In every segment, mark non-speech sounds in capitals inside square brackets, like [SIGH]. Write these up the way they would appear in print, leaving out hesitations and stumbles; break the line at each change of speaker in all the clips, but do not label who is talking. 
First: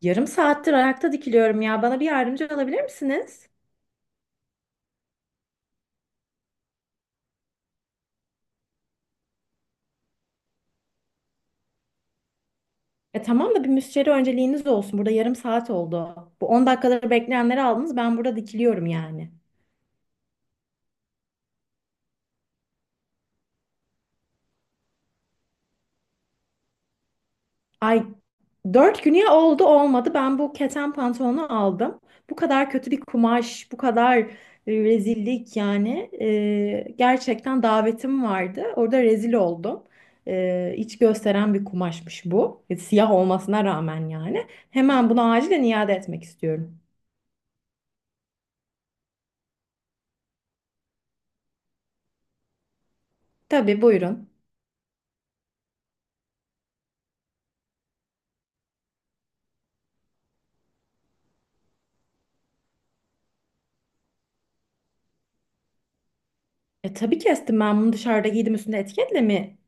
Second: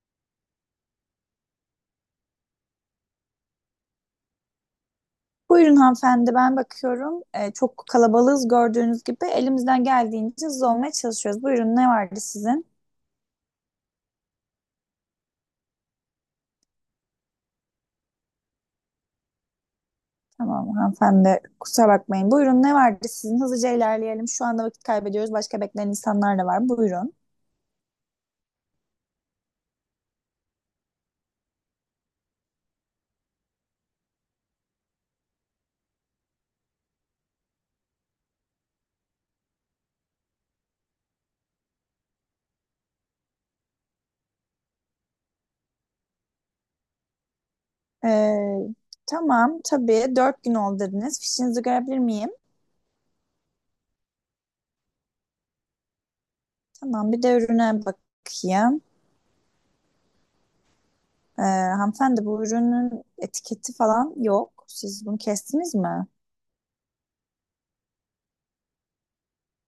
Yarım saattir ayakta dikiliyorum ya. Bana bir yardımcı olabilir misiniz?
Buyurun hanımefendi ben bakıyorum. Çok kalabalığız gördüğünüz gibi. Elimizden geldiğince hızlı olmaya çalışıyoruz. Buyurun ne vardı sizin?
E tamam da bir müşteri önceliğiniz olsun. Burada yarım saat oldu. Bu 10 dakikaları bekleyenleri aldınız. Ben burada dikiliyorum yani.
Tamam hanımefendi kusura bakmayın. Buyurun ne vardı sizin? Hızlıca ilerleyelim. Şu anda vakit kaybediyoruz. Başka bekleyen insanlar da var. Buyurun.
Ay 4 güne oldu olmadı. Ben bu keten pantolonu aldım. Bu kadar kötü bir kumaş, bu kadar rezillik yani. Gerçekten davetim vardı. Orada rezil oldum. İç gösteren bir kumaşmış bu. Siyah olmasına rağmen yani. Hemen bunu acilen iade etmek istiyorum.
Ee, tamam tabii dört gün oldu dediniz. Fişinizi görebilir miyim?
Tabii buyurun.
Tamam bir de ürüne bakayım. Hanımefendi bu ürünün etiketi falan yok. Siz bunu kestiniz mi?
Tabii kestim, ben bunu dışarıda giydim, üstünde etiketle mi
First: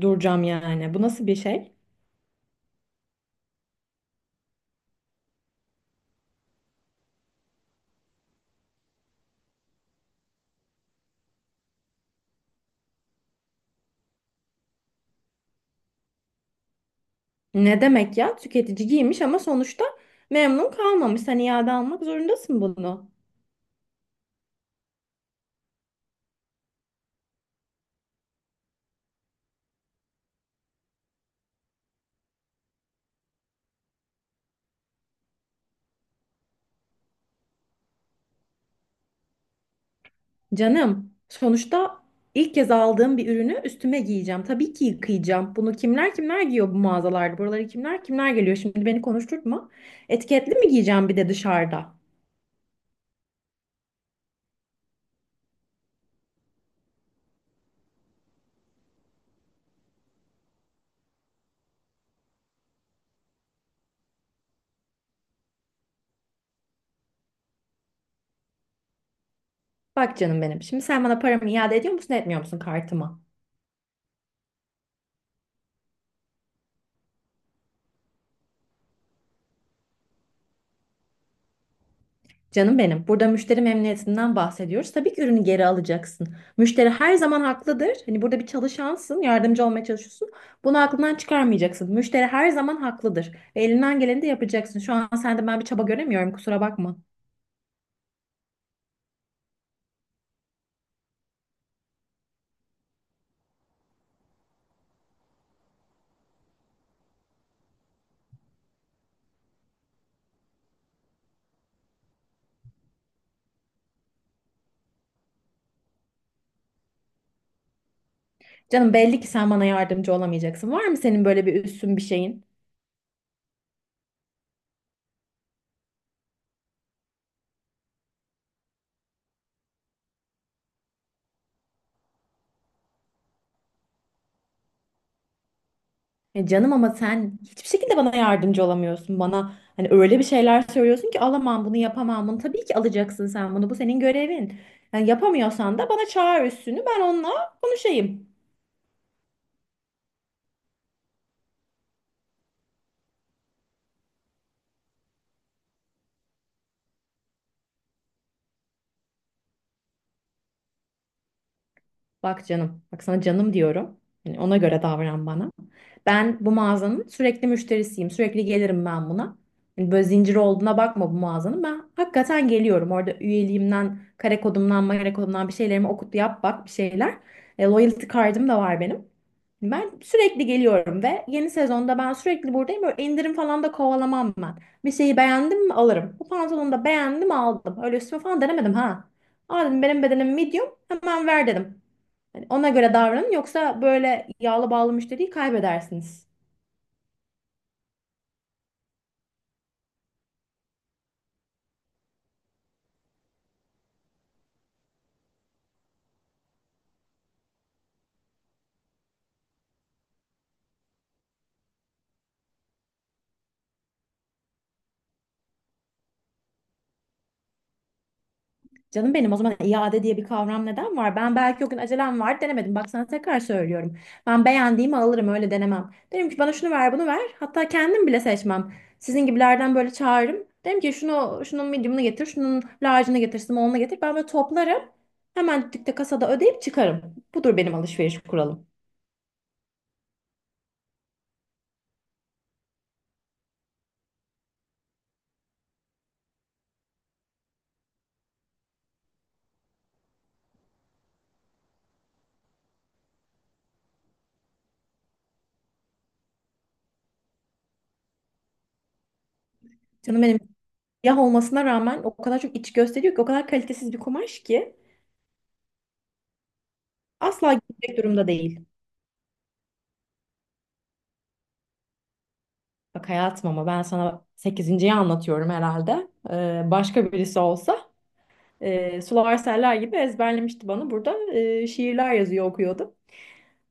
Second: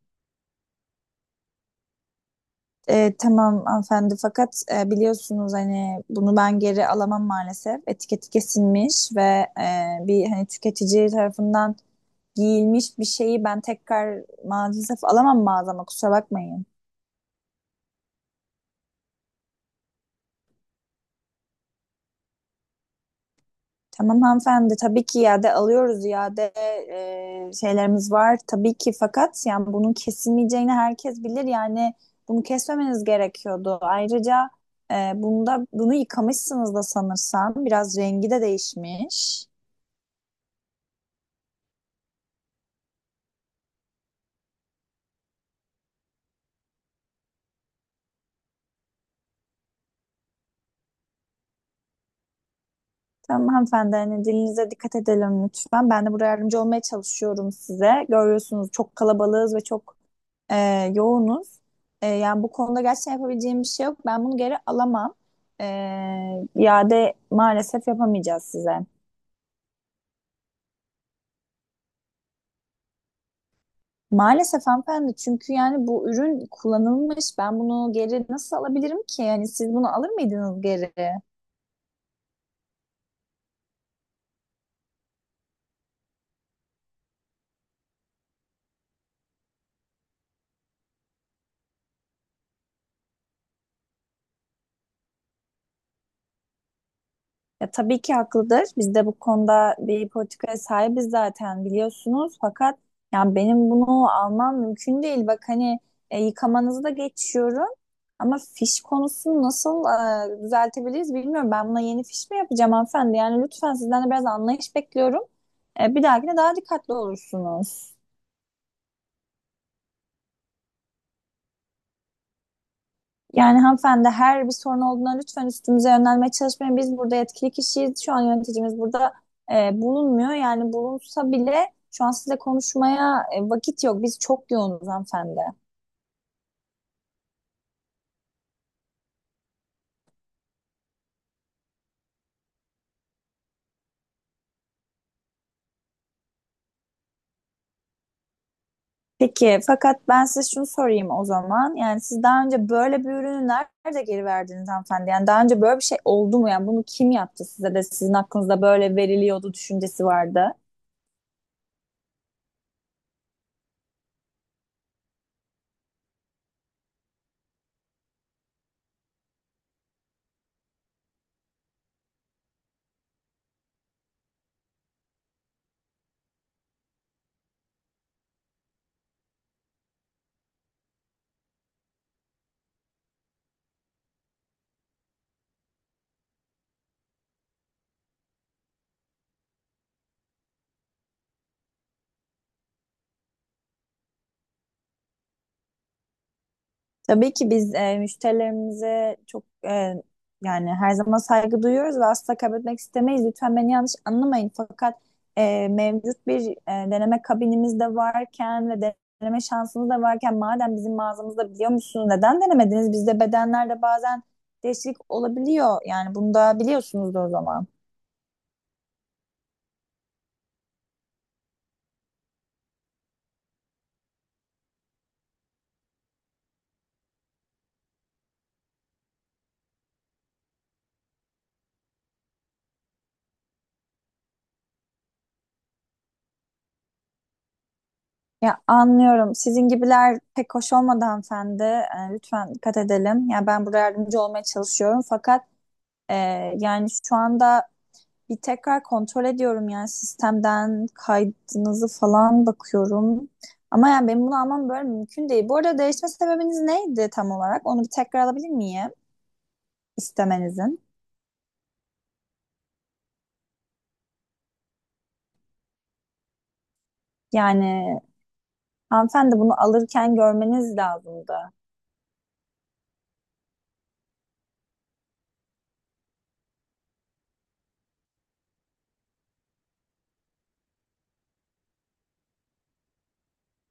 duracağım yani? Bu nasıl bir şey?
Tamam hanımefendi fakat biliyorsunuz hani bunu ben geri alamam maalesef. Etiketi kesilmiş ve bir hani tüketici tarafından giyilmiş bir şeyi ben tekrar maalesef alamam mağazama kusura bakmayın.
Ne demek ya? Tüketici giymiş ama sonuçta memnun kalmamış. Sen iade almak zorundasın bunu.
Tamam hanımefendi tabii ki iade alıyoruz, iade şeylerimiz var tabii ki, fakat yani bunun kesilmeyeceğini herkes bilir yani bunu kesmemeniz gerekiyordu. Ayrıca bunu yıkamışsınız da sanırsam biraz rengi de değişmiş.
Canım, sonuçta ilk kez aldığım bir ürünü üstüme giyeceğim. Tabii ki yıkayacağım. Bunu kimler kimler giyiyor bu mağazalarda? Buraları kimler kimler geliyor? Şimdi beni konuşturtma. Etiketli mi giyeceğim bir de dışarıda?
Tamam hanımefendi hani dilinize dikkat edelim lütfen, ben de buraya yardımcı olmaya çalışıyorum size, görüyorsunuz çok kalabalığız ve çok e, yoğunuz. Yani bu konuda gerçekten yapabileceğim bir şey yok. Ben bunu geri alamam. E, iade maalesef yapamayacağız size.
Bak canım benim. Şimdi sen bana paramı iade ediyor musun, etmiyor musun kartıma?
Maalesef hanımefendi çünkü yani bu ürün kullanılmış. Ben bunu geri nasıl alabilirim ki? Yani siz bunu alır mıydınız geri?
Canım benim, burada müşteri memnuniyetinden bahsediyoruz. Tabii ki ürünü geri alacaksın. Müşteri her zaman haklıdır. Hani burada bir çalışansın, yardımcı olmaya çalışıyorsun. Bunu aklından çıkarmayacaksın. Müşteri her zaman haklıdır. Ve elinden geleni de yapacaksın. Şu an sende ben bir çaba göremiyorum, kusura bakma.
Ya tabii ki haklıdır. Biz de bu konuda bir politikaya sahibiz zaten biliyorsunuz. Fakat yani benim bunu almam mümkün değil. Bak hani yıkamanızı da geçiyorum. Ama fiş konusunu nasıl düzeltebiliriz bilmiyorum. Ben buna yeni fiş mi yapacağım hanımefendi? Yani lütfen sizden de biraz anlayış bekliyorum. Bir dahakine daha dikkatli olursunuz.
Canım belli ki sen bana yardımcı olamayacaksın. Var mı senin böyle bir üstün bir şeyin?
Yani hanımefendi her bir sorun olduğunda lütfen üstümüze yönelmeye çalışmayın. Biz burada yetkili kişiyiz. Şu an yöneticimiz burada bulunmuyor. Yani bulunsa bile şu an size konuşmaya vakit yok. Biz çok yoğunuz hanımefendi.
Ya canım, ama sen hiçbir şekilde bana yardımcı olamıyorsun. Bana hani öyle bir şeyler söylüyorsun ki alamam bunu, yapamam bunu. Tabii ki alacaksın sen bunu. Bu senin görevin. Yani yapamıyorsan da bana çağır üstünü. Ben onunla konuşayım.
Peki, fakat ben size şunu sorayım o zaman. Yani siz daha önce böyle bir ürünü nerede geri verdiniz hanımefendi? Yani daha önce böyle bir şey oldu mu? Yani bunu kim yaptı size de sizin aklınızda böyle veriliyordu düşüncesi vardı?
Bak canım, bak sana canım diyorum. Yani ona göre davran bana. Ben bu mağazanın sürekli müşterisiyim. Sürekli gelirim ben buna. Yani böyle zincir olduğuna bakma bu mağazanın. Ben hakikaten geliyorum. Orada üyeliğimden, kare kodumdan, magare kodumdan bir şeylerimi okut yap bak, bir şeyler. Loyalty card'ım da var benim. Ben sürekli geliyorum ve yeni sezonda ben sürekli buradayım. Böyle indirim falan da kovalamam ben. Bir şeyi beğendim mi alırım. Bu pantolonu da beğendim aldım. Öyle üstüme falan denemedim ha. Aa dedim, benim bedenim medium, hemen ver dedim. Hani ona göre davranın, yoksa böyle yağlı bağlı müşteriyi kaybedersiniz.
Tabii ki biz müşterilerimize çok yani her zaman saygı duyuyoruz ve asla kaybetmek istemeyiz. Lütfen beni yanlış anlamayın. Fakat mevcut bir deneme kabinimiz de varken ve deneme şansımız da varken madem bizim mağazamızda, biliyor musunuz neden denemediniz? Bizde bedenlerde bazen değişiklik olabiliyor. Yani bunu da biliyorsunuz o zaman.
Canım benim, o zaman iade diye bir kavram neden var? Ben belki o gün acelem var, denemedim. Bak sana tekrar söylüyorum. Ben beğendiğimi alırım, öyle denemem. Derim ki bana şunu ver, bunu ver. Hatta kendim bile seçmem. Sizin gibilerden böyle çağırırım. Derim ki şunu, şunun medium'unu getir, şunun large'ını getir, small'ını getir. Ben böyle toplarım. Hemen dükkte kasada ödeyip çıkarım. Budur benim alışveriş
Ya
kuralım.
anlıyorum. Sizin gibiler pek hoş olmadı hanımefendi. Lütfen dikkat edelim. Ya ben burada yardımcı olmaya çalışıyorum. Fakat e, yani şu anda bir tekrar kontrol ediyorum, yani sistemden kaydınızı falan bakıyorum. Ama yani benim bunu almam böyle mümkün değil. Bu arada değişme sebebiniz neydi tam olarak? Onu bir tekrar alabilir miyim
Canım benim,
istemenizin?
siyah olmasına rağmen o kadar çok iç gösteriyor ki, o kadar kalitesiz bir kumaş ki. Asla gitmek
Yani
durumda değil.
hanımefendi bunu alırken görmeniz lazımdı.
Bak hayatım, ama ben sana 8.yi anlatıyorum herhalde. Başka birisi olsa sular seller gibi ezberlemişti bana. Burada şiirler yazıyor okuyordu.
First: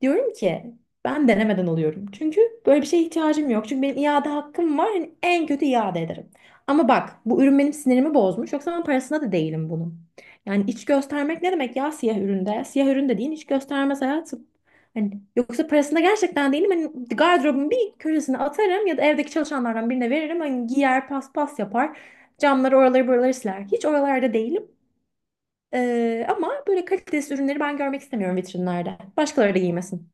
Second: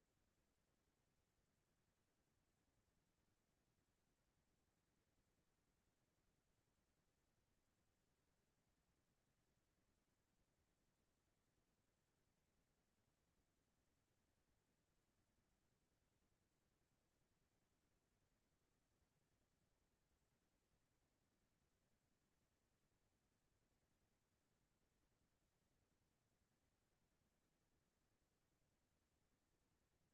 Diyorum ki ben denemeden alıyorum. Çünkü böyle bir şeye ihtiyacım yok. Çünkü benim iade hakkım var. Hani en kötü iade ederim. Ama bak, bu ürün benim sinirimi bozmuş. Yoksa ben parasına da değilim bunun. Yani iç göstermek ne demek ya, siyah üründe? Siyah üründe değil, iç göstermez hayatım. Hani yoksa parasında gerçekten değilim. Hani gardırobun bir köşesine atarım ya da evdeki çalışanlardan birine veririm. Hani giyer, paspas yapar. Camları, oraları buraları siler. Hiç oralarda değilim. Ama böyle kalitesiz ürünleri ben görmek istemiyorum vitrinlerde. Başkaları da giymesin.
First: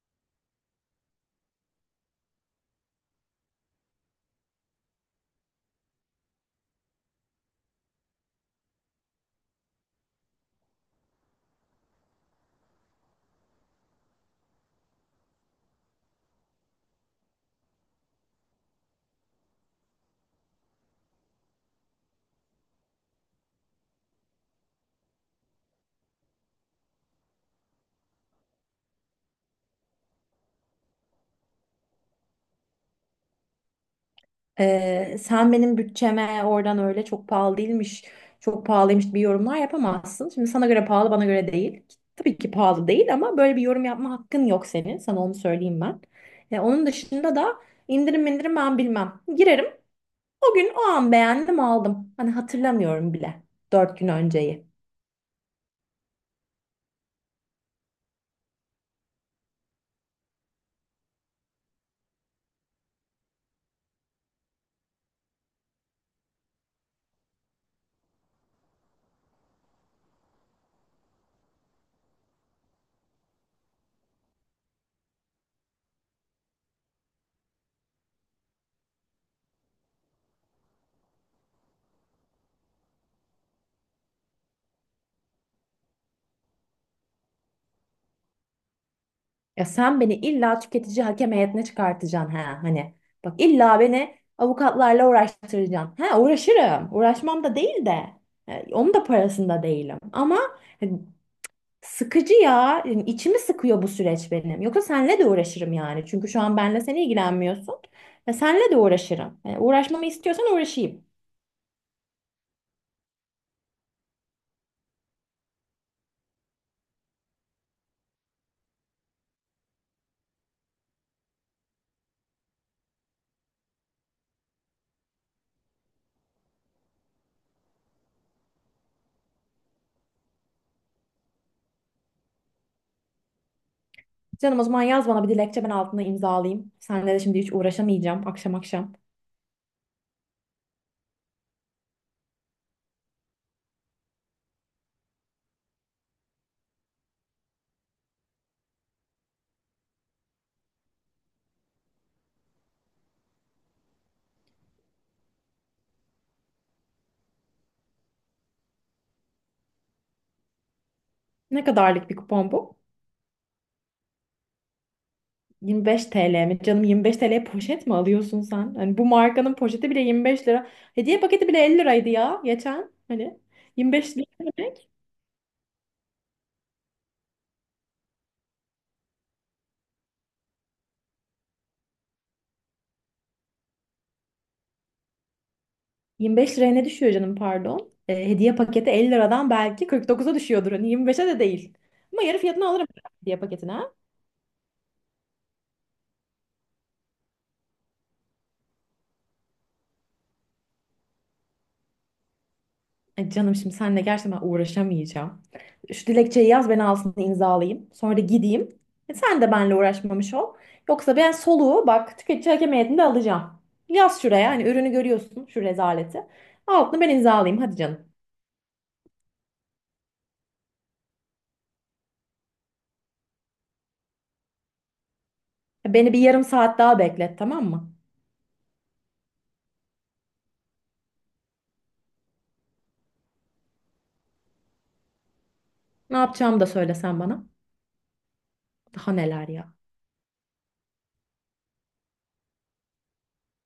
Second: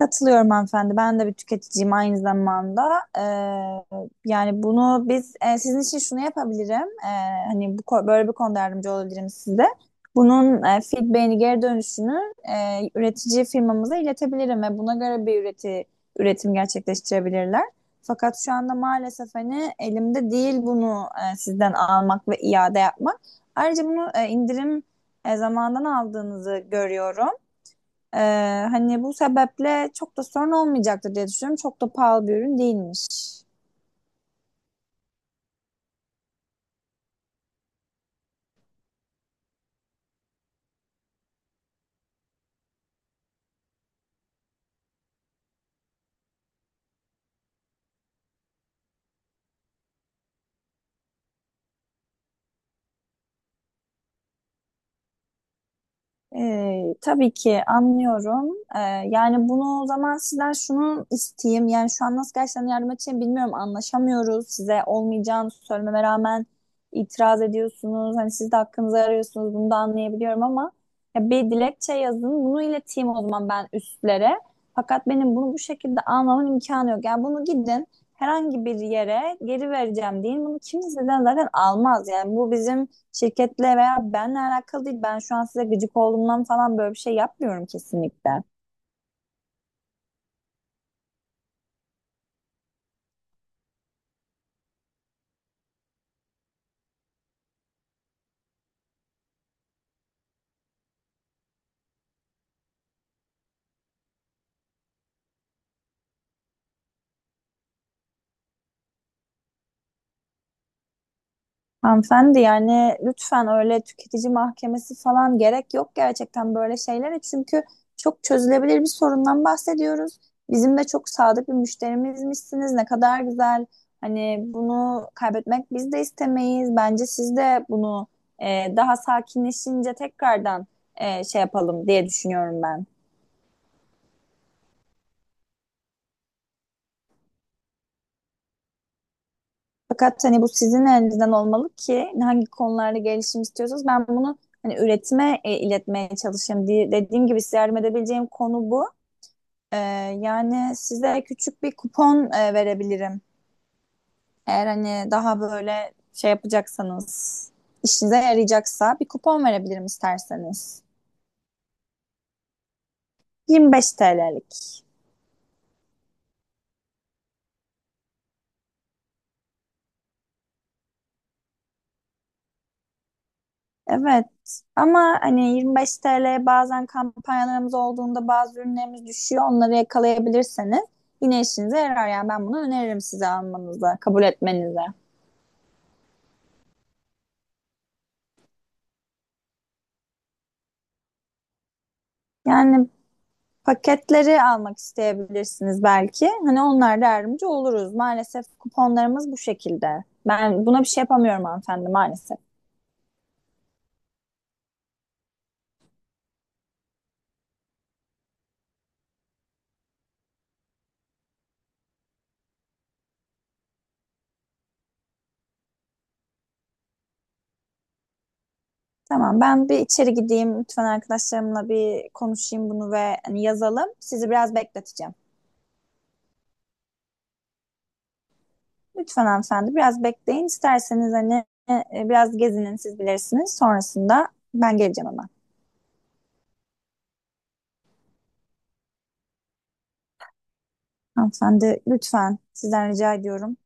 Katılıyorum hanımefendi. Ben de bir tüketiciyim aynı zamanda. Ee, Yani bunu biz sizin için şunu yapabilirim. Hani bu, böyle bir konuda yardımcı olabilirim size. Bunun feedback'ini, geri dönüşünü üretici firmamıza iletebilirim ve buna göre bir üretim gerçekleştirebilirler. Fakat şu anda maalesef hani elimde değil bunu sizden almak ve iade yapmak. Ayrıca bunu indirim zamandan aldığınızı görüyorum. Ee, Hani bu sebeple çok da sorun olmayacaktır diye düşünüyorum. Çok da pahalı bir ürün değilmiş.
Sen benim bütçeme oradan öyle çok pahalı değilmiş, çok pahalıymış bir yorumlar yapamazsın. Şimdi sana göre pahalı, bana göre değil. Tabii ki pahalı değil, ama böyle bir yorum yapma hakkın yok senin. Sana onu söyleyeyim ben. Onun dışında da indirim indirim ben bilmem. Girerim. O gün o an beğendim aldım. Hani hatırlamıyorum bile. Dört gün önceyi.
Tabii ki anlıyorum. Yani bunu o zaman sizden şunu isteyeyim. Yani şu an nasıl gerçekten yardım edeceğim bilmiyorum. Anlaşamıyoruz. Size olmayacağını söylememe rağmen itiraz ediyorsunuz. Hani siz de hakkınızı arıyorsunuz. Bunu da anlayabiliyorum ama ya bir dilekçe yazın. Bunu ileteyim o zaman ben üstlere. Fakat benim bunu bu şekilde almamın imkanı yok. Yani bunu gidin herhangi bir yere, geri vereceğim deyin. Bunu kimseden zaten almaz. Yani bu bizim şirketle veya benle alakalı değil. Ben şu an size gıcık olduğumdan falan böyle bir şey yapmıyorum kesinlikle.
Ya sen beni illa tüketici hakem heyetine çıkartacaksın ha hani. Bak illa beni avukatlarla uğraştıracaksın. Ha uğraşırım. Uğraşmam da değil de. Onun da parasında değilim. Ama hani sıkıcı ya. Yani içimi sıkıyor bu süreç benim. Yoksa senle de uğraşırım yani. Çünkü şu an benle sen ilgilenmiyorsun. Ya senle de uğraşırım. Yani uğraşmamı istiyorsan uğraşayım.
Hanımefendi yani lütfen öyle tüketici mahkemesi falan gerek yok gerçekten böyle şeylere. Çünkü çok çözülebilir bir sorundan bahsediyoruz. Bizim de çok sadık bir müşterimizmişsiniz. Ne kadar güzel. Hani bunu kaybetmek biz de istemeyiz. Bence siz de bunu daha sakinleşince tekrardan şey yapalım diye düşünüyorum ben.
Canım, o zaman yaz bana bir dilekçe, ben altına imzalayayım. Seninle de şimdi hiç uğraşamayacağım akşam akşam.
Fakat hani bu sizin elinizden olmalı ki hangi konularda gelişim istiyorsanız ben bunu hani üretime iletmeye çalışayım. Dediğim gibi size yardım edebileceğim konu bu. Ee, Yani size küçük bir kupon verebilirim. Eğer hani daha böyle şey yapacaksanız, işinize yarayacaksa bir kupon verebilirim isterseniz.
Ne kadarlık bir kupon bu?
25 TL'lik.
25 TL mi? Canım, 25 TL'ye poşet mi alıyorsun sen? Hani bu markanın poşeti bile 25 lira. Hediye paketi bile 50 liraydı ya geçen. Hani 25 lira
Evet
ne demek?
ama hani 25 TL'ye bazen kampanyalarımız olduğunda bazı ürünlerimiz düşüyor. Onları yakalayabilirseniz yine işinize yarar. Yani ben bunu öneririm size, almanıza, kabul etmenize.
25 liraya ne düşüyor canım pardon? Hediye paketi 50 liradan belki 49'a düşüyordur. Hani 25'e de değil. Ama yarı fiyatına alırım
Yani
[LAUGHS] hediye paketine ha.
paketleri almak isteyebilirsiniz belki. Hani onlar da yardımcı oluruz. Maalesef kuponlarımız bu şekilde. Ben buna bir şey yapamıyorum hanımefendi maalesef.
Ay canım, şimdi seninle gerçekten ben uğraşamayacağım. Şu dilekçeyi yaz, ben alsın imzalayayım. Sonra da gideyim. Sen de benimle uğraşmamış ol. Yoksa ben soluğu bak tüketici hakem heyetinde alacağım. Yaz şuraya, hani ürünü görüyorsun şu rezaleti. Altını ben imzalayayım hadi canım.
Tamam ben bir içeri gideyim. Lütfen arkadaşlarımla bir konuşayım bunu ve hani yazalım. Sizi biraz bekleteceğim.
Beni bir yarım saat daha beklet tamam mı?
Lütfen hanımefendi biraz bekleyin. İsterseniz hani biraz gezinin, siz bilirsiniz. Sonrasında ben geleceğim hemen.
Ne yapacağımı da söyle sen bana. Daha neler ya.
Hanımefendi lütfen sizden rica ediyorum.